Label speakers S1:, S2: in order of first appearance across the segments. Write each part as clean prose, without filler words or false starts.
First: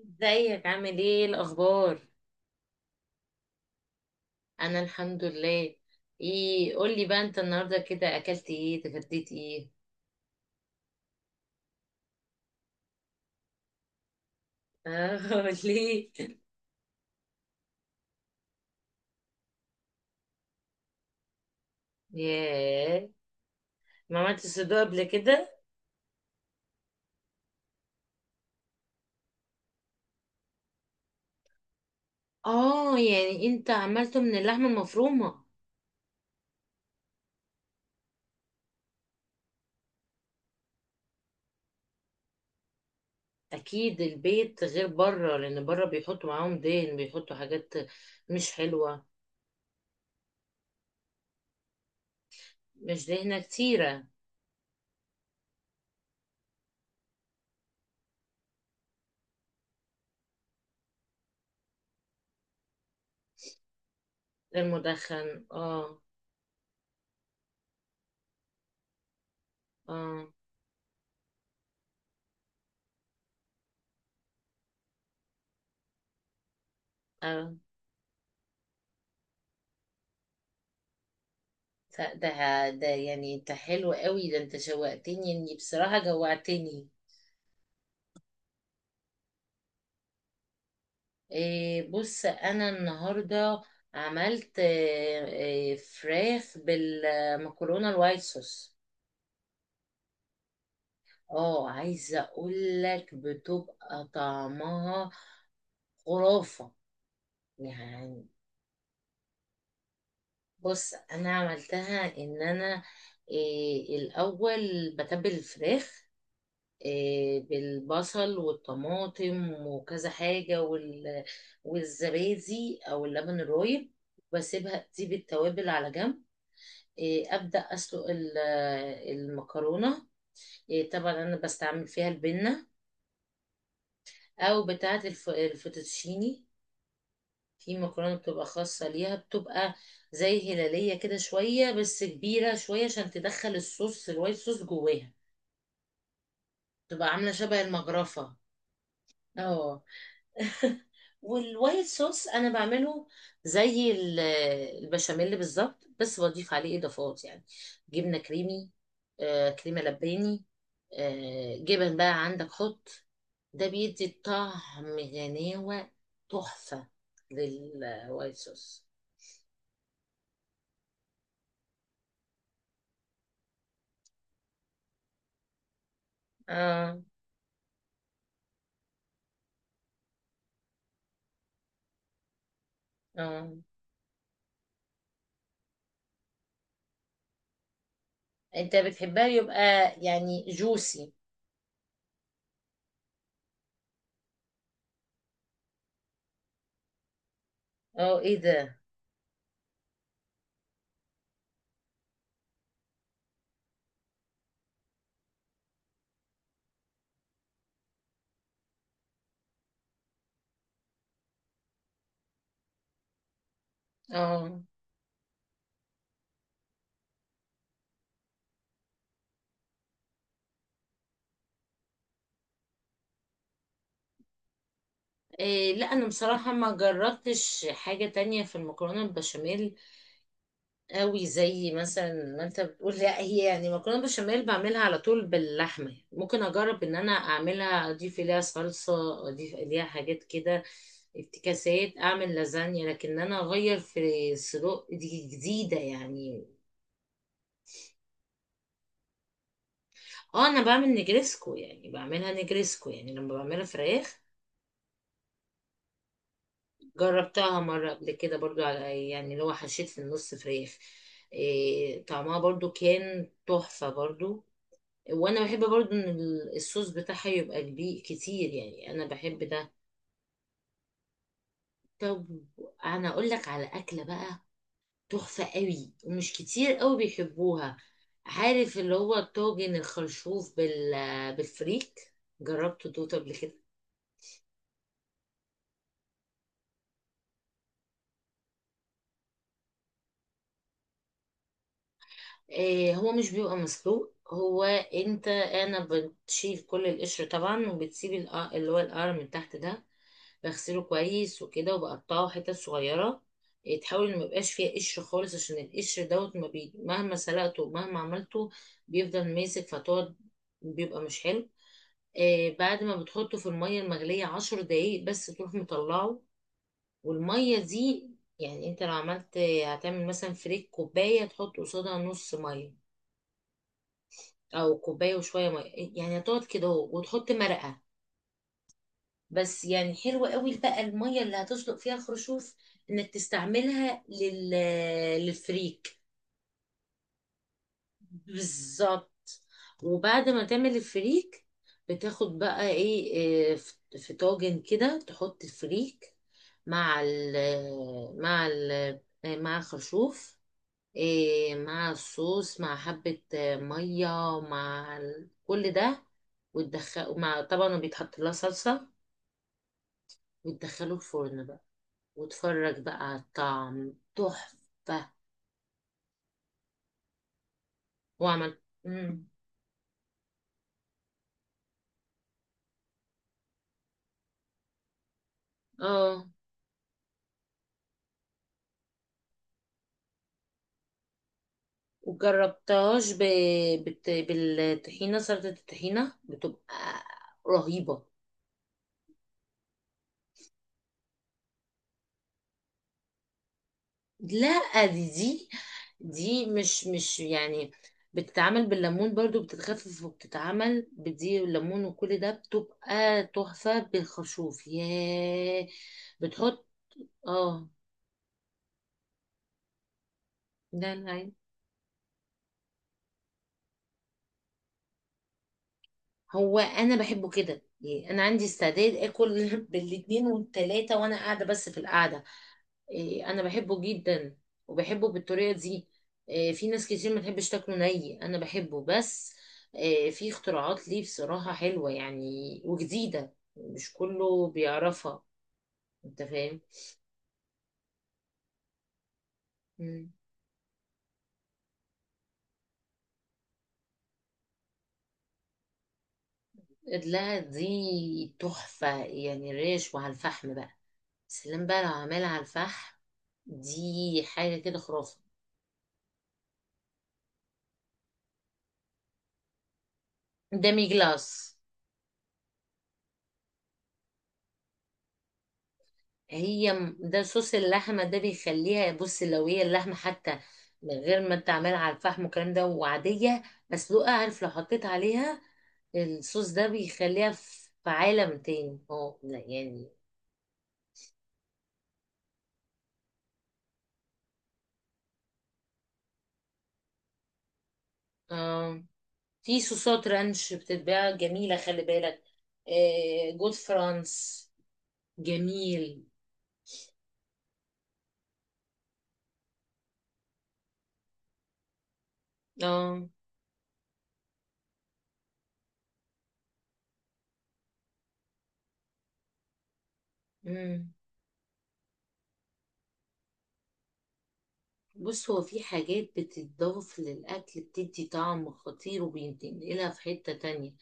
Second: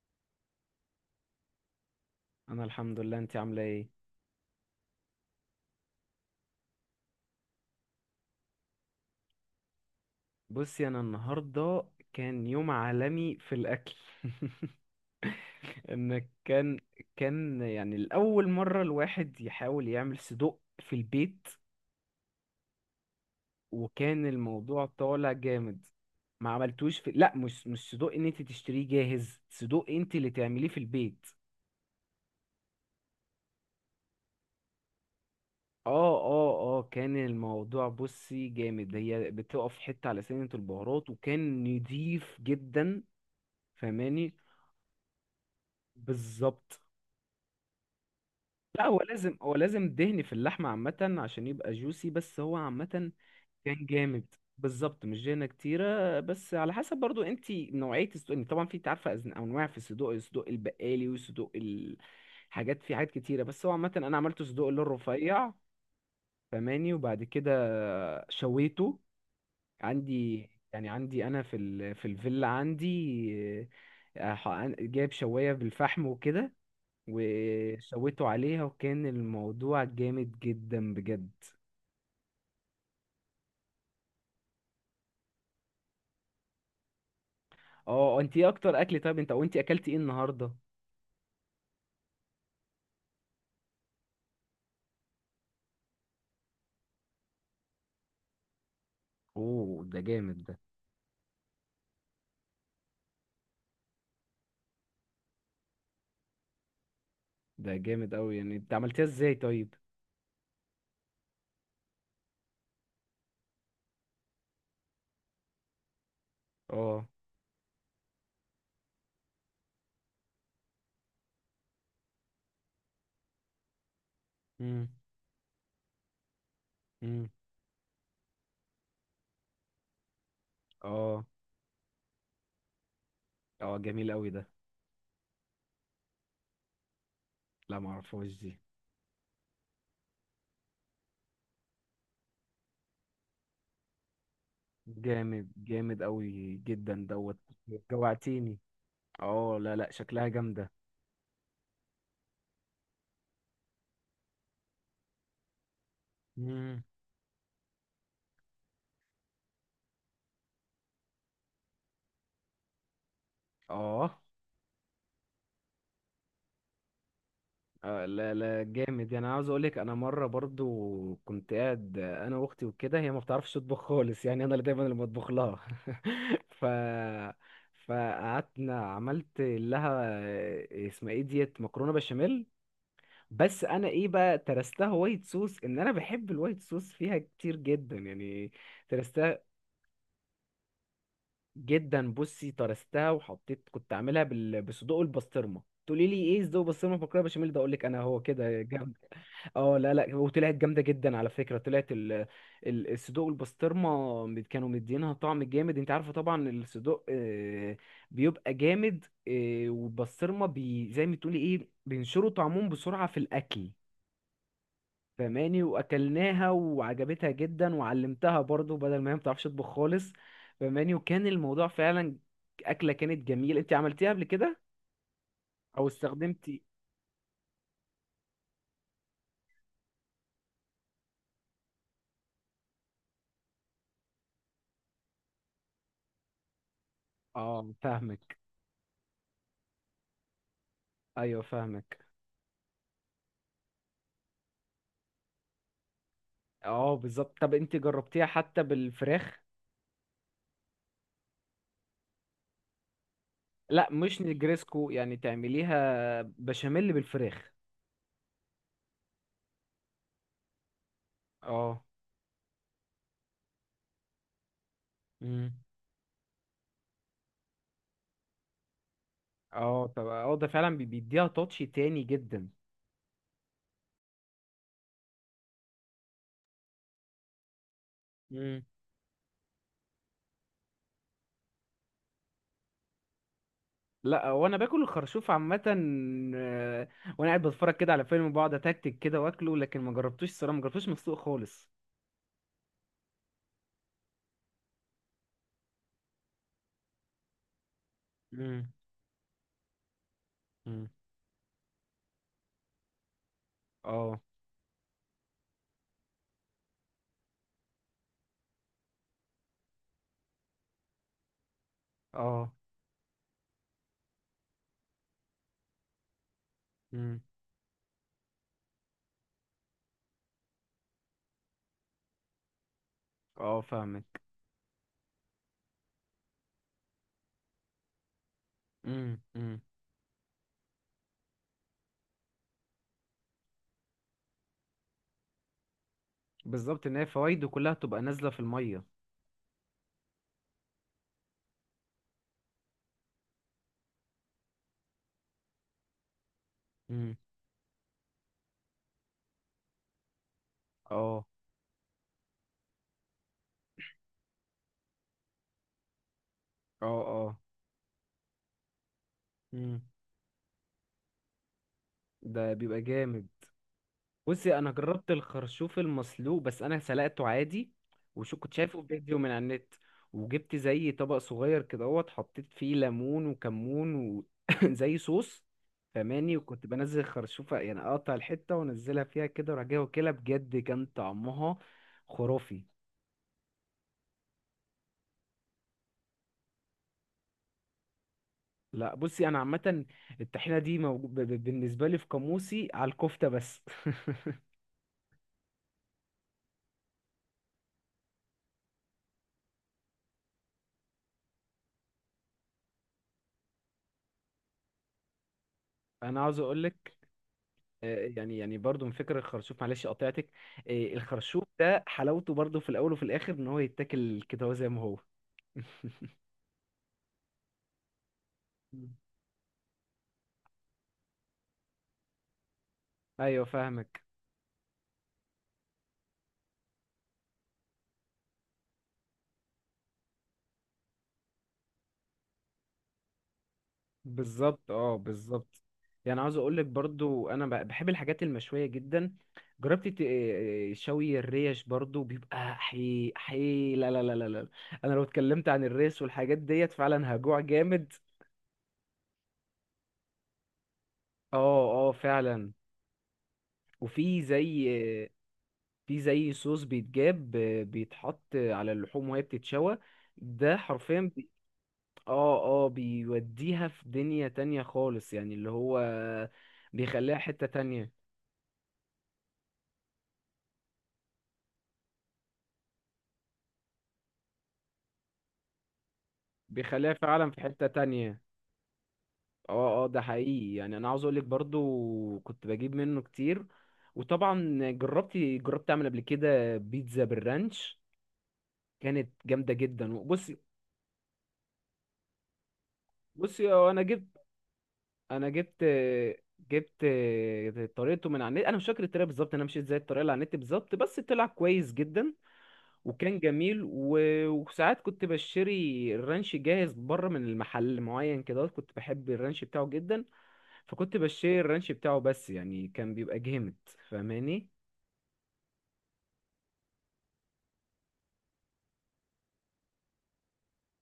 S1: ازيك، عامل ايه؟ إيه الاخبار؟
S2: انا الحمد لله، انت عامله ايه؟
S1: انا الحمد لله. ايه، قولي بقى انت النهارده كده اكلت ايه، اتغديت ايه؟
S2: بصي، انا النهارده كان يوم عالمي في الاكل.
S1: اه. ليه؟
S2: ان كان كان يعني الاول مره الواحد يحاول يعمل صدق في البيت،
S1: ياه. ما
S2: وكان
S1: عملتش صدوق
S2: الموضوع
S1: قبل
S2: طالع
S1: كده؟
S2: جامد. ما عملتوش في، لا، مش صدق ان انت تشتريه جاهز، صدق انت اللي تعمليه في البيت.
S1: اه، يعني انت عملته من اللحمه المفرومه؟
S2: اه، اه، اه، كان الموضوع بصي جامد، هي بتقف حته على سنة البهارات وكان نضيف جدا.
S1: اكيد
S2: فاهماني؟
S1: البيت غير بره، لان بره بيحطوا معاهم
S2: بالظبط.
S1: دهن، بيحطوا حاجات مش
S2: لا، هو
S1: حلوه.
S2: لازم هو لازم دهن في اللحمة عامة عشان يبقى جوسي، بس هو عامة
S1: مش دهنه
S2: كان
S1: كتيره؟
S2: جامد. بالظبط، مش دهنة كتيرة، بس على حسب برضو انت نوعية الصدوق، إن طبعا في، انت عارفة، انواع في الصدوق البقالي، والصدوق في حاجات كتيرة، بس هو عامة انا عملت صدوق اللي هو
S1: المدخن،
S2: الرفيع.
S1: اه.
S2: فماني، وبعد كده شويته
S1: اه
S2: عندي، يعني عندي انا في في الفيلا عندي. جايب شواية بالفحم وكده،
S1: اه.
S2: وشويته عليها وكان الموضوع جامد جدا بجد.
S1: ده، يعني انت حلو قوي، ده انت شوقتني، اني بصراحة جوعتني.
S2: اه. انت ايه اكتر اكل طيب؟ انت، وانت اكلتي ايه النهارده؟
S1: إيه، بص انا النهاردة عملت، إيه، فراخ بالمكرونة الوايت صوص.
S2: اوه، ده جامد ده.
S1: اه، عايزة اقول لك بتبقى طعمها خرافة.
S2: ده جامد
S1: يعني
S2: قوي، يعني انت عملتيها ازاي طيب؟
S1: بص، انا عملتها ان انا، إيه، الاول بتبل الفراخ،
S2: اه،
S1: آه، بالبصل والطماطم وكذا حاجة، والزبادي أو اللبن الرايب، واسيبها
S2: امم،
S1: تسيب التوابل على جنب، آه،
S2: امم،
S1: أبدأ أسلق المكرونة، آه، طبعا
S2: اه،
S1: أنا بستعمل فيها البنة،
S2: اه، جميل قوي ده.
S1: أو بتاعة الفوتوتشيني. في
S2: لا، ما
S1: مكرونة
S2: اعرفهاش
S1: بتبقى
S2: دي.
S1: خاصة ليها، بتبقى زي هلالية كده شوية، بس كبيرة شوية عشان تدخل الصوص الوايت صوص جواها،
S2: جامد، جامد قوي جدا
S1: تبقى عاملة
S2: دوت.
S1: شبه المجرفة.
S2: جوعتيني. اه، لا،
S1: اه.
S2: لا، شكلها جامده.
S1: والوايت صوص انا بعمله زي البشاميل بالظبط، بس بضيف عليه
S2: امم.
S1: اضافات يعني: جبنه كريمي، آه كريمه لباني، آه جبن بقى عندك حط، ده بيدي
S2: اه.
S1: طعم غناوه، تحفه،
S2: لا،
S1: للوايت
S2: لا،
S1: صوص.
S2: جامد. يعني أنا عاوز اقولك، انا مره برضو كنت قاعد، انا واختي وكده، هي ما بتعرفش تطبخ خالص، يعني انا اللي دايما اللي بطبخ لها. ف
S1: اه
S2: فقعدنا عملت لها، اسمها ايه ديت، مكرونه بشاميل.
S1: اه،
S2: بس انا ايه بقى، ترستها وايت صوص، ان انا بحب الوايت صوص فيها كتير جدا يعني.
S1: انت بتحبها
S2: ترستها
S1: يبقى، يعني جوسي.
S2: جدا. بصي، ترستها، وحطيت كنت عاملها بصدوق البسطرمه. تقولي لي ايه صدوق البسطرمه في مكرونه بشاميل؟ ده اقول لك انا
S1: اه،
S2: هو
S1: ايه
S2: كده
S1: ده.
S2: جنب. اه، لا، لا، وطلعت جامده جدا على فكره. طلعت الصدوق والبسطرمه كانوا مدينها طعم جامد. انت عارفه طبعا الصدوق بيبقى جامد، والبسطرمه زي ما تقولي ايه، بينشروا طعمهم بسرعه في الاكل.
S1: اه.
S2: فماني، واكلناها وعجبتها جدا، وعلمتها برضو بدل ما هي ما بتعرفش تطبخ خالص. فماني، وكان الموضوع فعلا اكله كانت جميله. انت عملتيها قبل كده
S1: إيه
S2: او
S1: لا، انا بصراحه
S2: استخدمتي؟
S1: ما جربتش حاجه تانية في المكرونه البشاميل قوي زي مثلا ما انت بتقول، لا هي يعني مكرونه بشاميل بعملها على طول باللحمه، ممكن اجرب ان انا
S2: اه،
S1: اعملها اضيف
S2: فاهمك.
S1: اليها صلصه، اضيف اليها حاجات كده
S2: ايوه، فاهمك.
S1: افتكاسات، اعمل لازانيا، لكن انا اغير في الصدوق، دي جديده يعني.
S2: اه، بالظبط. طب انت جربتيها حتى بالفراخ؟
S1: اه، انا بعمل نجريسكو، يعني بعملها نجريسكو يعني لما بعملها
S2: لا،
S1: فراخ.
S2: مش نجريسكو، يعني تعمليها بشاميل بالفراخ.
S1: جربتها مره قبل كده برضو، على يعني اللي هو حشيت في النص فراخ،
S2: اه.
S1: إيه طعمها برضو كان تحفه برضو. وانا
S2: امم.
S1: بحب برضو ان الصوص بتاعها يبقى كبير كتير، يعني انا بحب ده.
S2: اه، طب، اه، ده فعلا بيديها تاتش تاني
S1: طب،
S2: جدا.
S1: انا اقول لك على اكله بقى، تحفه قوي ومش كتير قوي بيحبوها،
S2: امم.
S1: عارف؟ اللي هو الطاجن الخرشوف بالفريك، جربته دوت قبل كده؟
S2: لا، وانا باكل الخرشوف عامه. آه، وانا قاعد بتفرج كده على فيلم، بقعد اتكتك كده واكله، لكن ما جربتوش الصراحه، ما جربتوش مسلوق خالص.
S1: إيه، هو مش بيبقى مسلوق هو. انت، انا بتشيل كل القشر طبعا وبتسيب اللي
S2: امم.
S1: هو القرع من تحت ده، بغسله
S2: امم.
S1: كويس وكده وبقطعه حتت صغيرة. إيه، تحاول إن
S2: اه.
S1: ميبقاش فيها قشر خالص، عشان القشر دوت ما بي... مهما سلقته ومهما عملته بيفضل ماسك، فتقعد بيبقى مش حلو. آه،
S2: اه.
S1: بعد ما بتحطه في المية المغلية 10 دقايق بس تروح مطلعه،
S2: امم.
S1: والمية دي، يعني انت لو عملت هتعمل مثلا فريك كوباية تحط قصادها نص مية،
S2: اه، فاهمك.
S1: أو كوباية وشوية مية، يعني هتقعد كده اهو وتحط مرقة،
S2: امم. امم.
S1: بس يعني حلوة قوي بقى المية اللي هتسلق فيها خرشوف انك تستعملها للفريك.
S2: بالظبط، ان هي فوايده كلها تبقى نازله في الميه.
S1: بالظبط. وبعد ما تعمل الفريك بتاخد بقى، ايه، في طاجن كده تحط الفريك، مع
S2: امم.
S1: ال مع ال آه، مع الخرشوف،
S2: اه.
S1: إيه، مع الصوص، مع حبة آه، مية، كل ده،
S2: اه.
S1: وتدخله،
S2: اه.
S1: مع طبعا بيتحط لها صلصة،
S2: مم.
S1: وتدخله الفرن بقى،
S2: ده
S1: واتفرج
S2: بيبقى
S1: بقى على
S2: جامد.
S1: الطعم،
S2: بصي، انا
S1: تحفة.
S2: جربت الخرشوف المسلوق، بس انا سلقته عادي، وشو كنت
S1: واعمل.
S2: شايفه في فيديو
S1: مم.
S2: من على النت، وجبت زي طبق صغير كده اهوت، حطيت فيه ليمون وكمون زي صوص.
S1: اه.
S2: فماني، وكنت بنزل خرشوفة، يعني اقطع الحتة وانزلها فيها كده وراح جاي واكلها، بجد كان طعمها خرافي.
S1: وجربتهاش ب... بالطحينة، سلطة الطحينة بتبقى رهيبة.
S2: لا، بصي، انا عامة الطحينة دي بالنسبة لي في قاموسي على الكفتة بس.
S1: لا، دي مش يعني، بتتعمل بالليمون برضو، بتتخفف، وبتتعمل بدي والليمون وكل ده، بتبقى تحفة بالخرشوف، ياه.
S2: انا عاوز
S1: بتحط.
S2: اقولك،
S1: اه
S2: يعني برضو من فكرة الخرشوف، معلش قطعتك،
S1: لا لا.
S2: الخرشوف ده حلاوته برضو في الأول وفي الآخر، إن هو يتاكل كده هو زي ما هو.
S1: هو انا بحبه كده، يعني انا عندي استعداد اكل بالاتنين والتلاتة وانا قاعده بس في القعده. إيه، انا
S2: أيوه،
S1: بحبه
S2: فاهمك.
S1: جدا، وبحبه بالطريقه دي. إيه، في ناس كتير ما تحبش تاكله، ني انا بحبه بس. إيه، في اختراعات ليه بصراحه حلوه يعني، وجديده مش كله
S2: بالظبط. أه،
S1: بيعرفها.
S2: بالظبط. يعني
S1: انت
S2: عاوز
S1: فاهم؟
S2: أقولك برضو، أنا بحب الحاجات المشوية جدا. جربت
S1: مم.
S2: شوي الريش برضو بيبقى حي حي. لا، لا، لا، لا، لا. أنا لو اتكلمت عن الريش والحاجات ديت فعلا
S1: لا،
S2: هجوع جامد.
S1: دي تحفه، يعني ريش وعلى الفحم بقى،
S2: أه.
S1: سلام بقى لو
S2: أه،
S1: عمال على
S2: فعلا.
S1: الفحم،
S2: وفي
S1: دي حاجه
S2: زي
S1: كده خرافه.
S2: في زي صوص بيتجاب، بيتحط على اللحوم وهي بتتشوى. ده
S1: دامي
S2: حرفيا
S1: جلاس.
S2: اه، اه، بيوديها في دنيا تانية خالص، يعني اللي هو
S1: هي
S2: بيخليها
S1: ده
S2: حتة
S1: صوص
S2: تانية.
S1: اللحمه ده بيخليها، بص، لو هي اللحمه حتى من غير ما انت عاملها على الفحم والكلام ده وعاديه مسلوقه، عارف، لو حطيت عليها الصوص ده
S2: بيخليها
S1: بيخليها
S2: فعلا في حتة
S1: في
S2: تانية.
S1: عالم تاني، اه لا
S2: اه، اه،
S1: يعني.
S2: ده حقيقي. يعني انا عاوز اقولك برضو كنت بجيب منه كتير. وطبعا جربت اعمل قبل كده بيتزا بالرانش،
S1: آه،
S2: كانت جامدة
S1: في
S2: جدا.
S1: صوصات
S2: بصي
S1: رانش بتتباع جميله، خلي بالك، آه
S2: بصي
S1: جود
S2: انا جبت
S1: فرانس.
S2: انا جبت
S1: جميل.
S2: جبت طريقته من على النت. انا مش فاكر الطريقه بالظبط، انا مشيت زي الطريقه اللي على النت بالظبط، بس طلع كويس جدا،
S1: اه.
S2: وكان جميل، و... وساعات كنت بشتري الرانش جاهز بره من المحل معين كده، كنت بحب الرانش بتاعه جدا.
S1: مم.
S2: فكنت بشتري الرانش بتاعه، بس يعني كان بيبقى جامد. فاهماني؟
S1: بص، هو في حاجات بتتضاف للأكل بتدي طعم خطير وبينتقلها في حتة تانية،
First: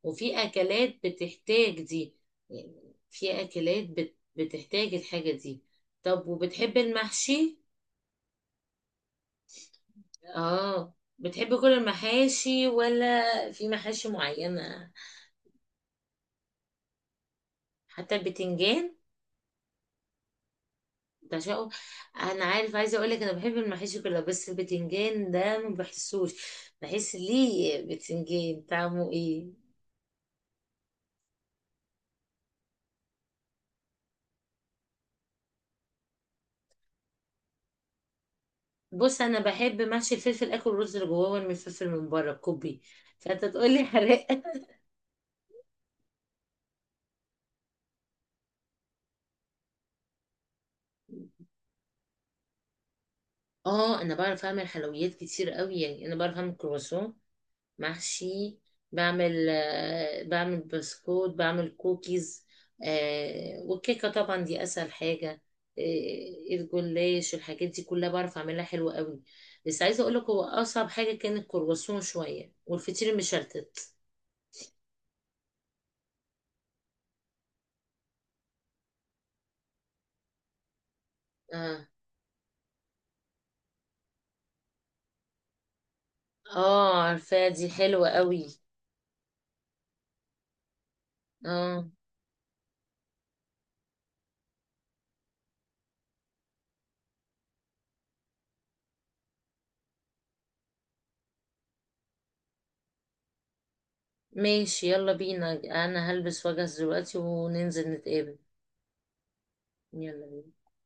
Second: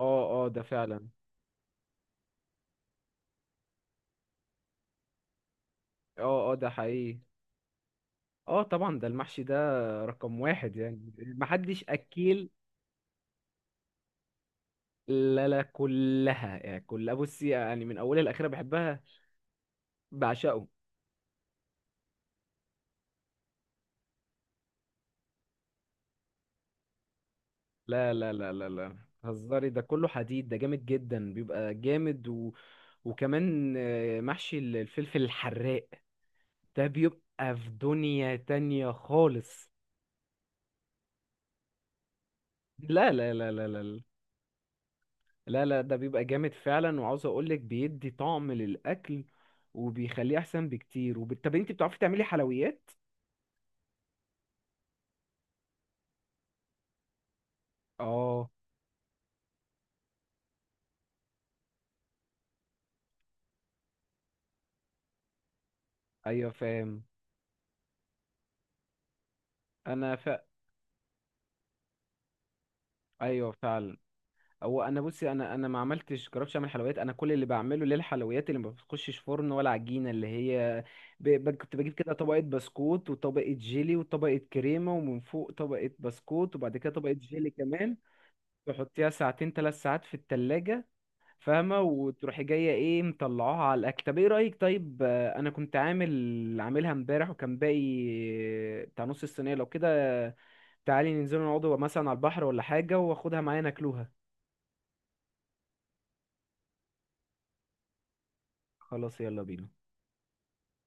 S2: اه،
S1: وفي
S2: اه، ده
S1: اكلات
S2: فعلا.
S1: بتحتاج دي، يعني في اكلات بتحتاج الحاجة دي. طب،
S2: اه، اه، ده
S1: وبتحب
S2: حقيقي.
S1: المحشي؟
S2: اه، طبعا، ده المحشي ده رقم واحد،
S1: اه،
S2: يعني
S1: بتحب كل
S2: محدش اكيل.
S1: المحاشي، ولا في محاشي معينة؟
S2: لا، لا، كلها يعني كلها بصي، يعني من
S1: حتى
S2: اولها لاخرها
S1: البتنجان؟
S2: بحبها. بعشقه.
S1: بعشقه. انا عارف، عايزه اقول لك، انا بحب المحاشي كلها، بس البتنجان ده ما بحسوش، بحس ليه
S2: لا، لا، لا،
S1: بتنجان،
S2: لا، لا،
S1: طعمه ايه؟
S2: هزاري، ده كله حديد، ده جامد جدا، بيبقى جامد. و... وكمان، محشي الفلفل الحراق ده بيبقى في دنيا تانية
S1: بص، انا
S2: خالص.
S1: بحب محشي الفلفل، اكل الرز اللي جواه من الفلفل من بره، كوبي،
S2: لا، لا،
S1: فانت
S2: لا، لا،
S1: تقول لي
S2: لا،
S1: حراق؟
S2: لا، لا، ده بيبقى جامد فعلا. وعاوز اقولك، بيدي طعم للأكل وبيخليه احسن بكتير، طب انت بتعرفي تعملي حلويات؟
S1: اه، انا بعرف اعمل حلويات كتير قوي، يعني انا بعرف اعمل كرواسون
S2: اه،
S1: محشي، بعمل بسكوت، بعمل كوكيز، آه والكيكه طبعا دي اسهل حاجه،
S2: ايوه،
S1: آه
S2: فاهم.
S1: الجلاش، الحاجات دي كلها بعرف اعملها حلوه قوي. بس عايزه اقول
S2: انا
S1: لك هو اصعب حاجه كان الكرواسون شويه والفطير
S2: ايوه،
S1: المشلتت.
S2: فعلا. هو انا بصي، انا ما عملتش جربتش اعمل حلويات. انا كل اللي بعمله للحلويات اللي ما بتخشش فرن ولا عجينه، اللي هي كنت
S1: اه
S2: بجيب كده طبقه بسكوت وطبقه جيلي وطبقه كريمه، ومن فوق طبقه بسكوت، وبعد كده
S1: اه،
S2: طبقه
S1: عارفاه
S2: جيلي
S1: دي
S2: كمان،
S1: حلوه قوي.
S2: تحطيها ساعتين 3 ساعات في التلاجة. فاهمه؟
S1: اه،
S2: وتروحي جايه ايه مطلعوها على الاكل. طب ايه رايك؟ طيب، انا كنت عاملها امبارح وكان باقي بتاع نص الصينيه لو كده، تعالي ننزل نقعد مثلا على البحر ولا حاجه، واخدها معايا ناكلوها.
S1: ماشي، يلا بينا. انا هلبس واجهز دلوقتي وننزل نتقابل.
S2: خلاص، يلا بينا.
S1: يلا بينا.